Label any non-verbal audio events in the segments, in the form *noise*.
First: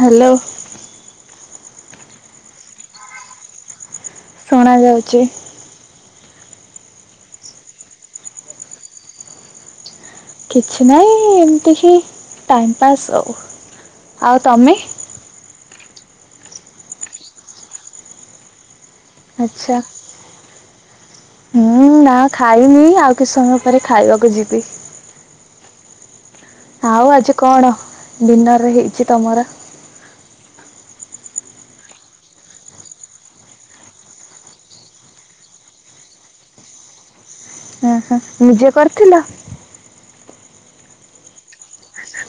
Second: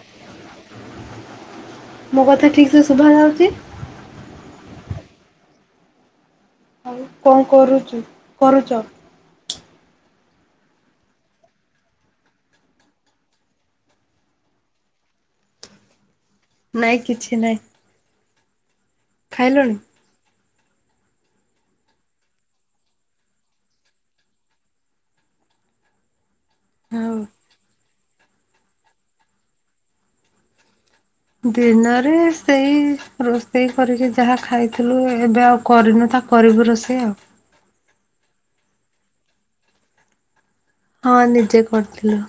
Hello. ମୋ କଥା ଠିକ ସେ ଶୁଭା ଯାଉଛି। ଶୁଣା ଯାଉଛି। ଆଉ କଣ କରୁଛୁ କରୁଚ। କିଛି ନାହିଁ ଏମିତିକି ଟାଇମ୍ ପାସ୍ ଆଉ ଆଉ ତମେ। ନାଇଁ କିଛି ନାଇଁ। ଖାଇଲଣି? ଆଚ୍ଛା। ହୁଁ ନା ଖାଇନି ଆଉ କିଛି ସମୟ ପରେ ଖାଇବାକୁ ଯିବି। ଆଉ ହଉ। ଆଜି କଣ ଡିିନର ରେ ହେଇଛି ତମର? ଦିନରେ ସେଇ ରୋଷେଇ କରିକି ଯାହା ଖାଇଥିଲୁ ଏବେ ଆଉ। କରିନୁ ତା କରିବୁ ରୋଷେଇ ଆଉ। ଓହୋ ନିଜେ କରିଥିଲ? ହଁ ନିଜେ କରିଥିଲୁ।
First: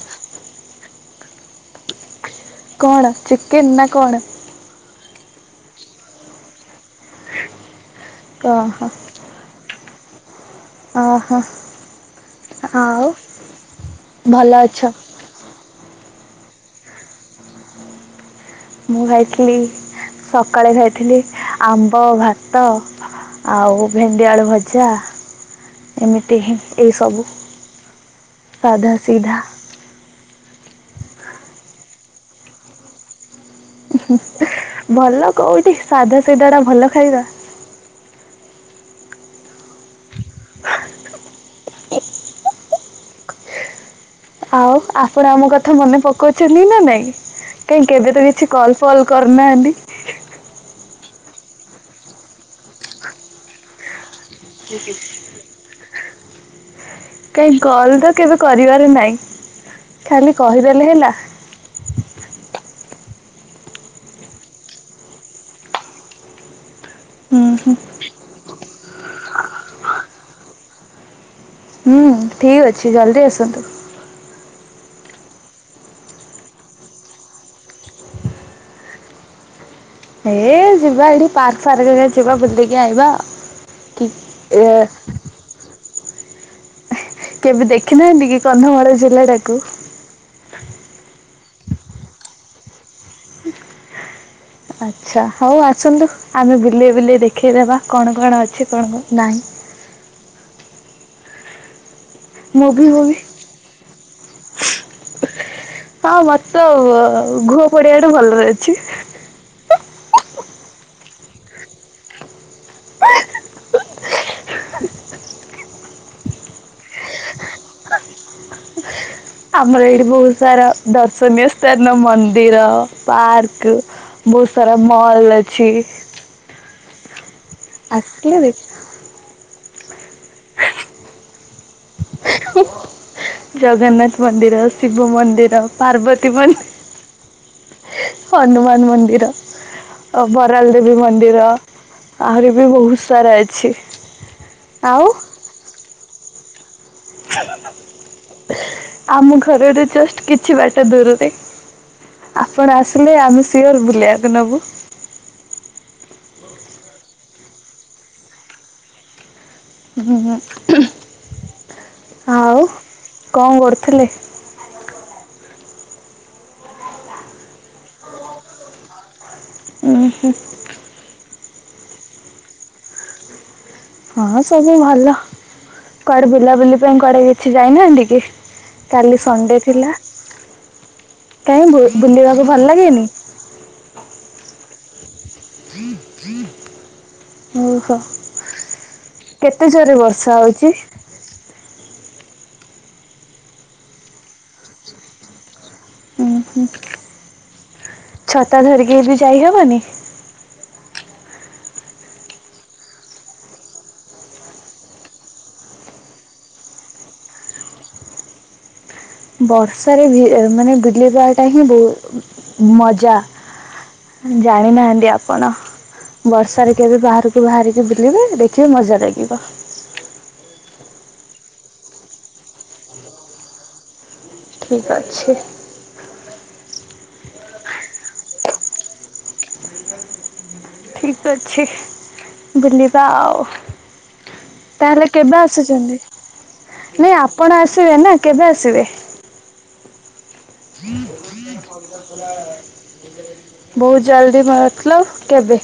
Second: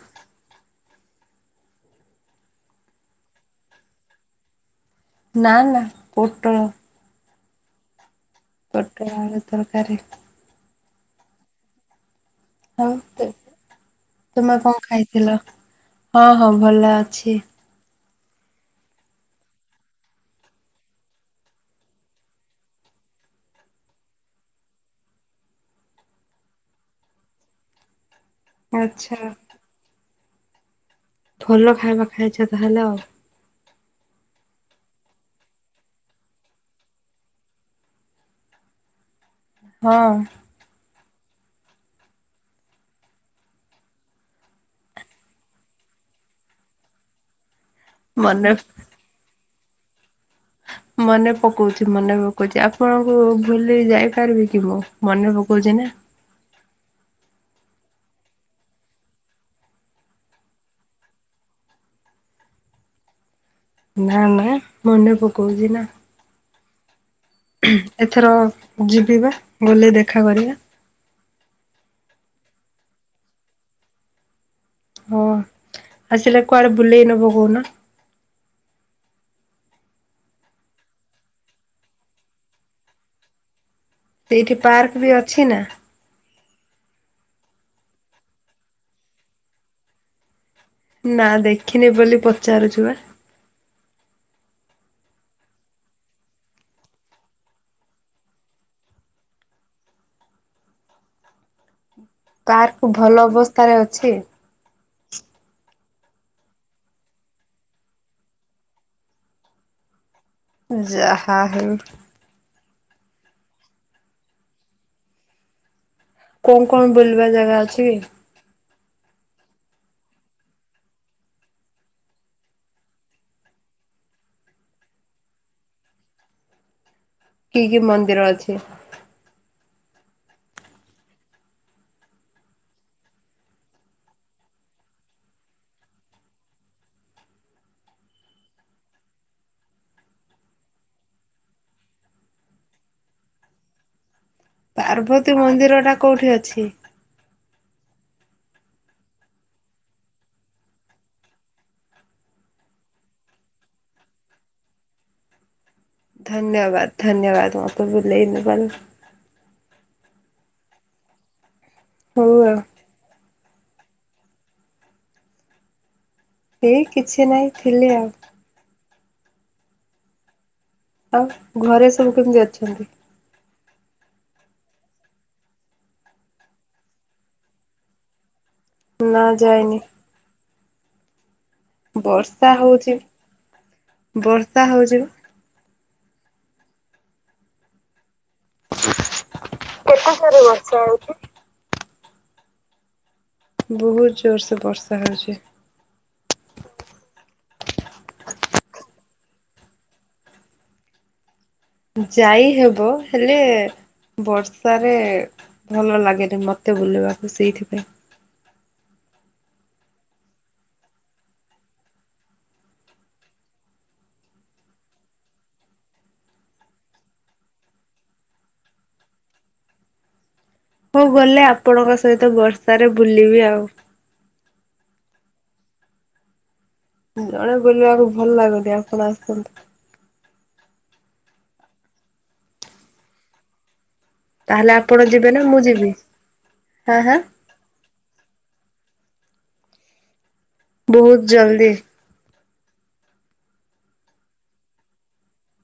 କଣ ଚିକେନ ନା କଣ? ନା ନା ପୋଟଳ। ଓହୋ ପୋଟଳ ଆଳୁ ତରକାରୀ। ଓହୋ ଆଉ ଭଲ ଅଛ? ହ୍ୟାଲୋ ହଁ ହଁ ଭଲ ଅଛି। ମୁଁ ଖାଇଥିଲି ସକାଳେ ଖାଇଥିଲି ଆମ୍ବ ଭାତ ଆଉ ଭେଣ୍ଡିଆଳୁ ଭଜା। ଏମିତି ହିଁ ଏଇ ସବୁ ସାଧା ଆଚ୍ଛା ସିଧା। ଭଲ ଖାଇବା ଖାଇଛ ତାହେଲେ ଆଉ। ଭଲ କୋଉଠି ସାଧା ସିଧା ଟା ଭଲ ଖାଇବା। ହଁ। ଆଉ ଆପଣ ଆମ କଥା ମନେ ପକାଉଛନ୍ତି ନା ନାଇଁ କାଇଁ କେବେ ତ କିଛି ମନେ କଲ ଫଲ୍ କରିନାହାନ୍ତି। ମନେ ପକଉଛି ମନେ ପକଉଛି ଆପଣଙ୍କୁ ଭୁଲି ଯାଇପାରିବି କି ମୁଁ ମନେ ପ କଉଚି ନା। କାଇଁ କଲ ତ କେବେ କରିବାର ନାଇଁ ଖାଲି କହିଦେଲେ ହେଲା। ନା ନା ମନେ ପକଉଛି ନା। ହୁଁ ହୁଁ ଏଥର ଯିବିବା ଗୋଲେ ଦେଖା କରିବା। ହୁଁ ଠିକ୍ ଅଛି ଜଲ୍ଦି ଆସନ୍ତୁ। ହଁ ଆସିଲେ କୁଆଡେ ବୁଲେଇ ନବ କହୁନ? ହେ ଯିବା ଏଠି ପାର୍କ ଫାର୍କ ମୋ ଯିବା ବୁଲିକି ଆଇିବା। ସେଇଠି ପାର୍କ ବି ଅଛି ନା। କେବେ ଦେଖିନାହାନ୍ତି କି କନ୍ଧମାଳ ଜିଲ୍ଲା ଟାକୁ? ନା ଦେଖିନି ବୋଲି ପଚାରୁଛୁ ବା। ଆଚ୍ଛା ହଉ ଆସନ୍ତୁ ଆମେ ବିଲେଇ ବିଲେଇ ଦେଖେଇଦେବା କଣ କଣ ଅଛି କଣ କଣ ନାହିଁ। ପାର୍କ ମୁଭି ଫୁଭି ଭଲ ଅବସ୍ଥାରେ ଅଛି। ହଁ ମତୋ ଘୁହ ପଡିଆଠୁ ଭଲରେ ଅଛି। ଜାହା ହଉ। କଣ କଣ ବୁଲିବା ଜାଗା ଅଛି କି? ଆମର ଏଇଠି ବହୁତୁ ସାରା ଦର୍ଶନୀୟ ସ୍ଥାନ ମନ୍ଦିର ପାର୍କ ବହୁତୁ ସାରା ମଲ ଅଛି। କି କି ମନ୍ଦିର ଆସିଲେ ଅଛି? ଦେଖ ଜଗନ୍ନାଥ ମନ୍ଦିର ଶିବ ମନ୍ଦିର ପାର୍ବତୀ ମନ୍ଦିର ହନୁମାନ ମନ୍ଦିର ଅ ବରାଲ ଦେବୀ ମନ୍ଦିର ଆହୁରି ବି ବହୁତୁ ସାରା ଅଛି। ଆଉ ପାର୍ବତୀ ମନ୍ଦିର ଟା କୋଉଠି ଅଛି? ଆମ ଘରର ଜଷ୍ଟ କିଛି ବାଟ ଦୂରରେ। ଆପଣ ଆସିଲେ ଆମେ ସିଓର ବୁଲିବାକୁ ନବୁ। ଧନ୍ୟବାଦ ଧନ୍ୟବାଦ ମାକୁବୁଲେଇନବାରୁ। ହୁୁଁ ଆଉ କଣ କରୁଥିଲେ? ଏଇ କିଛି ନାହିଁ ଥିଲି ଆଉ। ଉ ହୁଁ। ଆଉ ଘରେ ସବୁ କେମିତି ଅଛନ୍ତି? ହଁ ସବୁ ଭଲ କୁଆଡେ ବୁଲାବୁଲି ପାଇଁ କୁଆଡେ କିଛି ଯାଇନାହାନ୍ତି କି? କାଲି ନା ସଣ୍ଡେ ଯାଇନି ଥିଲା କାହିଁ ବୁଲିବାକୁ ବର୍ଷା ଭଲ ହଉଚି ଲାଗେନି? ବର୍ଷା ହଉଚି। ଓହୋ। କେତେ ଜୋରେ ବର୍ଷା ହଉଚି? ବହୁତୁ ଜୋର ସେ ବର୍ଷା ହେଉଚି। ହୁଁ ହୁଁ ଛତା ଧରିକି ବି ଯାଇହବନି? ଯାଇ ହେବ ହେଲେ ବର୍ଷାରେ ଭଲ ଲାଗେନି ମତେ ବୁଲିବାକୁ ସେଇଥିପାଇଁ। ବର୍ଷାରେ ମାନେ ବୁଲିବାଟା ହିଁ ବହୁ ମଜା। ଜାଣିନାହାନ୍ତି ଆପଣ। ବର୍ଷାରେ କେବେ ବାହାରକୁ ବାହାରିକି ବୁଲିବେ ଦେଖିବେ ମଜା ଲାଗିବ। ହଉ ଗଲେ ଆପଣଙ୍କ ସହିତ ବର୍ଷାରେ ବୁଲିବି ଆଉ। ଠିକି ଅଛି। ଜଣେ ବୁଲିବାକୁ ଭଲ ଲାଗୁନି ଆପଣ ଆସନ୍ତୁ। ଠିକି ଅଛି ବୁଲିବା ଆଉ। ଆପଣ ତାହେଲେ ଯିବେ କେବେ ନା ମୁଁ ଯିବି ଆସୁଚନ୍ତି ହାଁ ନାଇଁ ହାଁ ଆପଣ ଆସିବେ ନା କେବେ ଆସିବେ? ଜ ଜି ବହୁତ *unintelligible* ଜଲଦି। ବହୁତୁ ଜଲ୍ଦି ମତଲବ କେବେ?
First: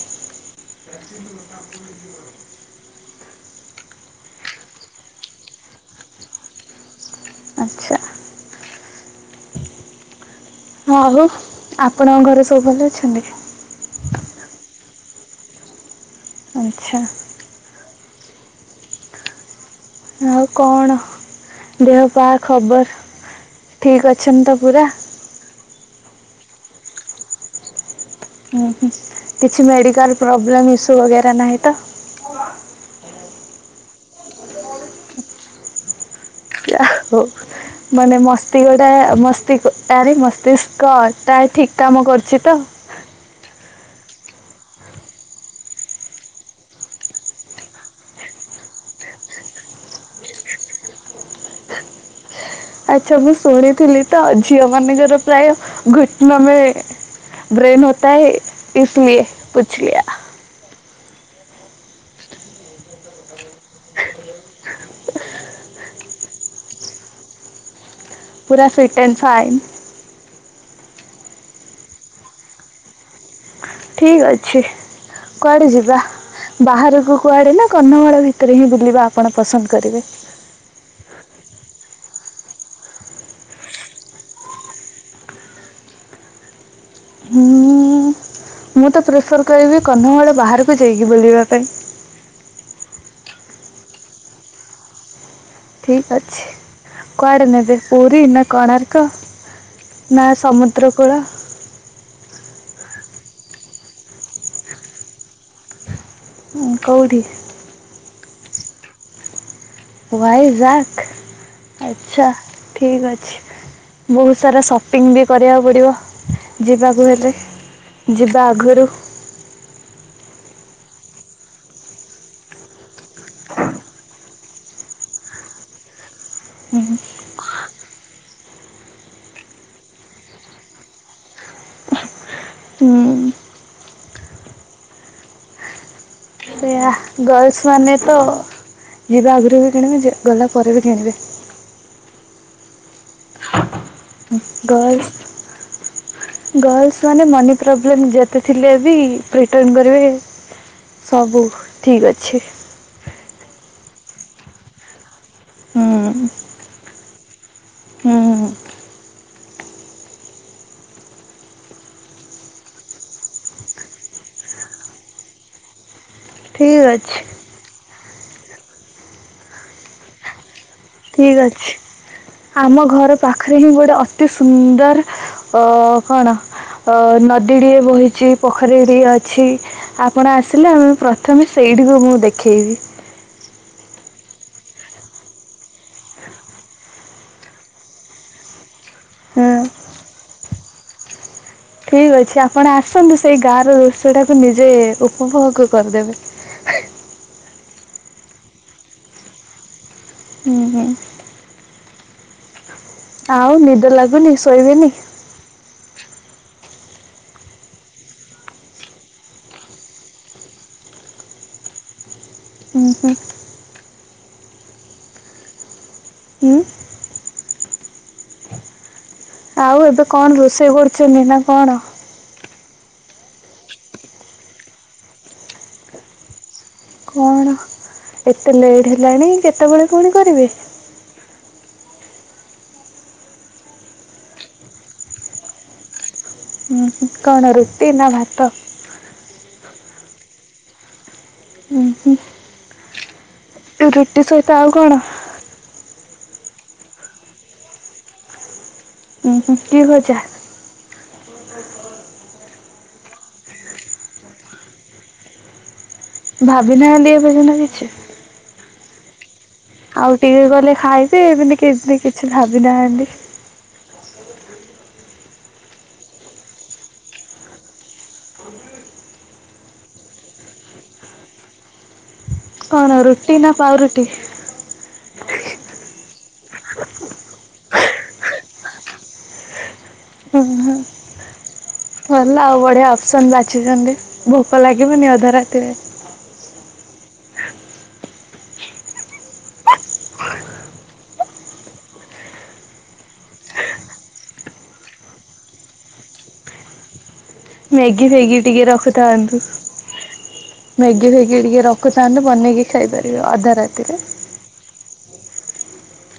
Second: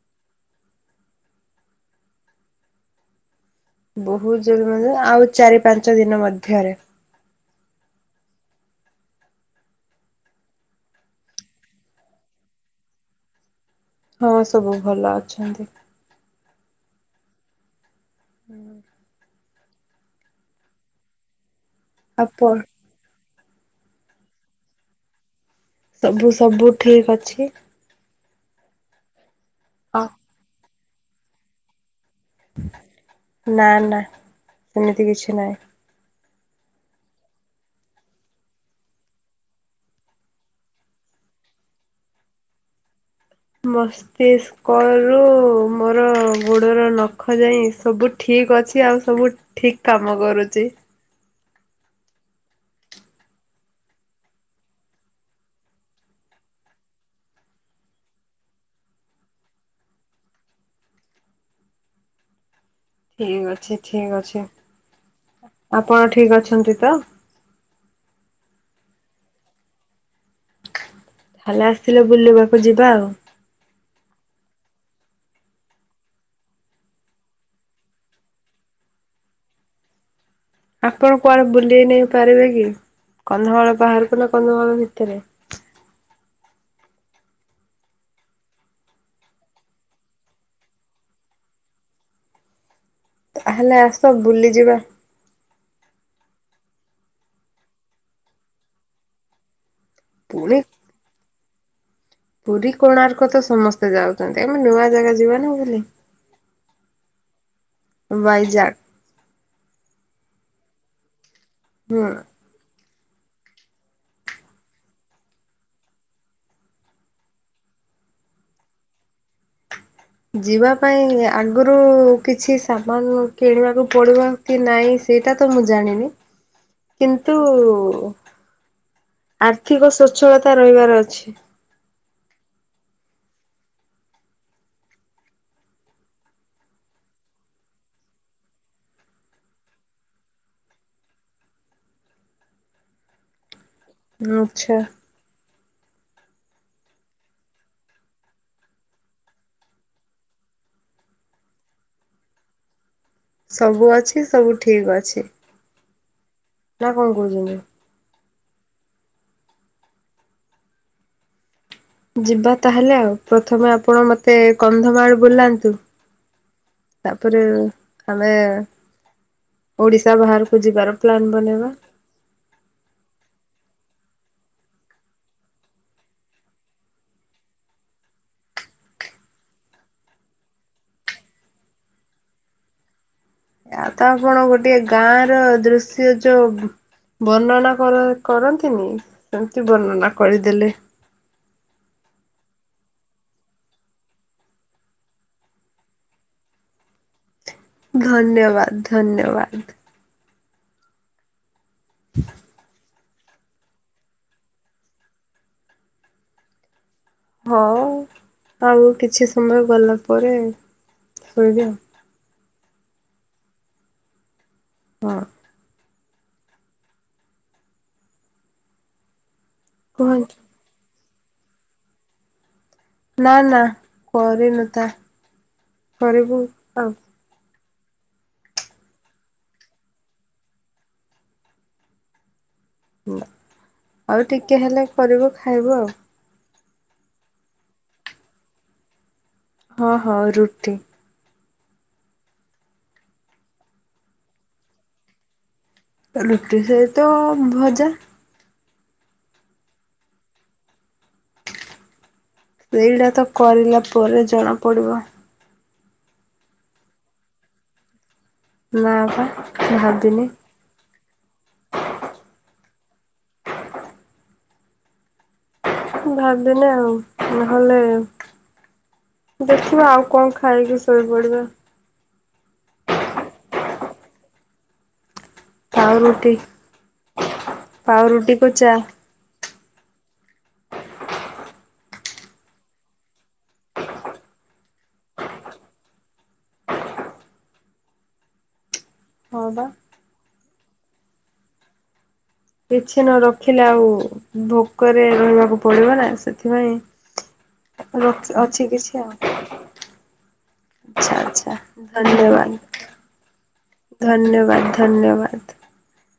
ବହୁତୁ ଜଲଦି ମ ଆଉ ଚାରି ପାଞ୍ଚ ଦିନ ମଧ୍ୟରେ। ଆଚ୍ଛା। ହହଉ ଆପଣଙ୍କ ଘରେ ସବୁ ଭଲ ଅଛନ୍ତି? ହଁ ସବୁ ଭଲ ଅଛନ୍ତି। ଆଚ୍ଛା ହୁଁ ଆଉ କଣ ଦେହ ପା ଆପଣ ଖବର ଠିକ ଅଛଛନ୍ତି ତ ପୁରା ସବୁ ସବୁ ଠିକ୍ ଅଛି ହୁଁ ହୁଁ କିଛି ଅ ମେଡିକଲ ପ୍ରୋବ୍ଲେମ ଇସୁ ବଗେରା ନାହିଁ ତ ନା ନା ସେମିତି କିଛି ନାହିଁ। ଆୋ *inaudible* ମାନେ ମସ୍ତିକଟା ମସ୍ତି ଆରି ମସ୍ତିଷ୍କ ଟା ଠିକ କାମ କରୁଛି ତ? ମସ୍ତିଷ୍କ। କୁ ମୋର ଗୋଡର ନଖ ଯାଇ ସବୁ ଠିକ ଅଛି ଆଉ ସବୁ ଠିକ କାମ କରୁଛି। ଆଚ୍ଛା ମୁଁ ଶୁଣିଥିଲି ତ ଝିଅ ମାନଙ୍କର ପ୍ରାୟ ଘୁଟନ ମେ ବ୍ରେନ ହତା ହେ ଇସଲିଏ ପୁଛଲିଆ। ଠିକ ଅଛି ଠିକ ଅଛି ଆପଣ ଠିକ ଅଛନ୍ତି ତ? ପୁରା ଫିଟ ଏଣ୍ଡ ଫାଇନ୍। କାଲି ଆସିିଲେ ବୁଲିବାକୁ ଯିବା ଆଉ। ଠିକ ଅଛି କୁଆଡେ ଯିବା? ବାହାରକୁ କୁଆଡେ ନା କନ୍ଧମାଳ ଭିତରେ ହିଁ ବୁଲିବା ଆପଣ ପସନ୍ଦ କରିବେ। ଆପଣ କୁଆଡେ ବୁଲେଇ ନେଇ ପାରିବେ କି କନ୍ଧମାଳ ବାହାରକୁ ନା କନ୍ଧମାଳ ଭିତରେ। ହୁଁ ମୁଁ ତ ପ୍ରିଫର କରିବି କନ୍ଧମାଳ ବାହାରକୁ ଯାଇକି ବୁଲିବା ପାଇଁ। ତାହେଲେ ଆସ ବୁଲି ଯିବା। ଠିକ ଅଛି କୁଆଡେ ନେବେ ପୁରୀ ନା କଣାର୍କ? ନା ପୁଣି ସମୁଦ୍ରକୂଳ। ପୁରୀ କୋଣାର୍କ ତ ସମସ୍ତେ ଯାଉଛନ୍ତି ଆମେ ନୂଆ ଜାଗା ଯିବ ନା ବୁଲି। କଉଠି? ବାଇଜାକ। ୱାଇଜାକ୍ ହୁଁ। ଆଚ୍ଛା ଠିକ ଅଛି। ବହୁତ ସାରା ସପିଙ୍ଗ ବି କରିବାକୁ ପଡ଼ିବ ଯିବାକୁ ହେଲେ। ଯିବାଆଗରୁ। ଯିବା ପାଇଁ ଆଗରୁ କିଛି ସାମାନ କିଣିବାକୁ ପଡ଼ିବ। କି ନାଇଁ ସେଇଟା ତ ମୁଁ ଜାଣିନି କିନ୍ତୁ। ଆର୍ଥିକ ସଚ୍ଛଳତା ରହିବାର ଅଛି। ହୁଁ ସେଇଆ ଗର୍ଲସ ମାନେ ତ ଯିବା ଆଗରୁ ବି କିଣିବେ ଗଲା ପରେ ବି କିଣିବେ। ଆଚ୍ଛା ଗଲର୍ସ ଗର୍ଲସ ମାନେ ମନି ପ୍ରୋବ୍ଲେମ ଯେତେ ଥିଲେ ବି ପ୍ରିଟନ୍ କରିବେ। ସବୁ ଠିକ୍ ଅଛି। ସବୁ ଅଛି ସବୁ ଠିକ ଅଛି। ହୁଁ ନା କଣ କହୁଛନ୍ତି ଆଉ? ହୁଁ। ଯିବା ତାହେଲେ ଆଉ ପ୍ରଥମେ ଆପଣ ମତେ କନ୍ଧମାଳ ବୁଲାନ୍ତୁ। ଠିକ୍ ଅଛି ତାପରେ ଆମେ ଓଡିଶା ବାହାରକୁ ଯିବା ର। ଠିକ ଅଛି ଆମ ଘର ପାଖରେ ହିଁ ଗୋଟେ ଅତି ସୁନ୍ଦର ଅ କଣ ଅ ନଦୀଟିଏ ବହିଛି ପୋଖରୀଟିଏ ଅଛି। ଆପଣ ଆସିଲେ ଆମେ ପ୍ରଥମେ ସେଇଠିକୁ ମୁଁ ଦେଖେଇବି। ଆତ ଆପଣ ଗୋଟେ ଗାଁର ଦୃଶ୍ୟ ଯୋଉ ବର୍ଣ୍ଣନା କର କରନ୍ତିନି ହଁ ସେମିତି ବର୍ଣ୍ଣନା କରିଦେଲେ। ଠିକ୍ ଅଛି ଆପଣ ଆସନ୍ତୁ ସେଇ ଗାଁର ରୋଷେଇଟାକୁ ନିଜେ ଉପଭୋଗ କରିଦେବେ? ଧନ୍ୟବାଦ୍ ଧନ୍ୟବାଦ୍। ହୁଁ ହୁଁ। *inaudible* ଆଉ ନିଦ ଲାଗୁନି ଶୋଇବେନି? ହଁ ଆଉ କିଛି ସମୟ ଗଲା ପରେ ଶୋଇବି। ଉଁ ହୁଁ। ହଁ। ଉଁ। ଆଉ ଏବେ କୁହନ୍ତୁ କଣ ରୋଷେଇ କରୁଚନ୍ତି ନା କଣ? ନା ନା କରିନୁତା କରିବୁ ଆଉ କଣ ଏତେ ଲେଟ୍ ହେଲାଣି କେତେବେଳେ ପୁଣି କରିବେ? ଆଉ ଟିକେ ହେଲେ କରିବୁ ଖାଇବୁ ଆଉ। ହୁଁ କଣ ରୁଟି ନାଭାତ? ହଁ ହଁ ରୁଟି। ଉଁ ହୁଁ। ରୁଟି ସହିତ ଆଉ କଣ? ରୁଟି ସହିତ ଭଜା। ଉଁ ହୁଁ କିଭଜା? ଏଇଟାତ କରିଲା ପରେ ଜଣାପଡ଼ିବ। ଭାବି ନାହାନ୍ତି ଏବେ ସିନା କିଛି। ନାଁପା। ଆଉ ଟିକେ ଗଲେ ଖାଇବେ ଏମିତି କେମିତି କିଛି ଭାବି ନାହାନ୍ତି? ଭାବିନେ ଆଉ ନହଲେ ଦେଖିବା ଆଉ କଣ ଖାଇକି ଶୋଇପଡ଼ିବା। କଣ ରୁଟିନା ପାଉରୁଟି? ପାଉରୁଟି ପାଉରୁଟିକି ଚା। ଓଁ ହଁ। ଗଲା ଆଉ ବଢ଼ିଆ ଅପସନ୍ ବାଛିିଛନ୍ତି ଭୋକ ଲାଗିବନି ଅଧ ରାତିରେ? ହଁ ବା। କିଛିନ ରଖିଲେ ଆଉ ଭୋକରେ ରହିବାକୁ ପଡ଼ିବନା ସେଥିପାଇଁ ମେଗି ରଖି ଫେଗି ଟିକେ ଅଛି କିଛି ଆଉ ରଖୁଥାନ୍ତୁ। ମ୍ୟାଗି ଆଚ୍ଛା ଫେଗି ଆଚ୍ଛା ଟିକେ ରଖୁଥାନ୍ତେ ଧନ୍ୟବାଦ। ବନେଇକି ଖାଇ ପାରିବେ ଅଧା ରାତିରେ ଧନ୍ୟବାଦ ଧନ୍ୟବାଦ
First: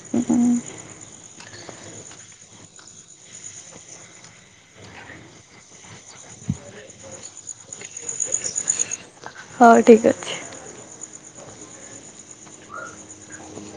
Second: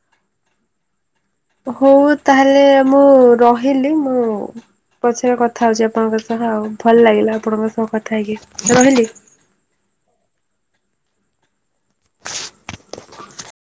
*unintelligible* ହଉ ତାହେଲେ ମୁଁ ରହିଲି ମୁଁ ପଛରେ କଥା ହଉଚି ଆପଣଙ୍କ ସହ ଆଉ ଭଲ ଲାଗିଲା ଆପଣଙ୍କ ସହ କଥା ହେଇକି ରହିଲି। ହଉ ଠିକ୍ ଅଛି।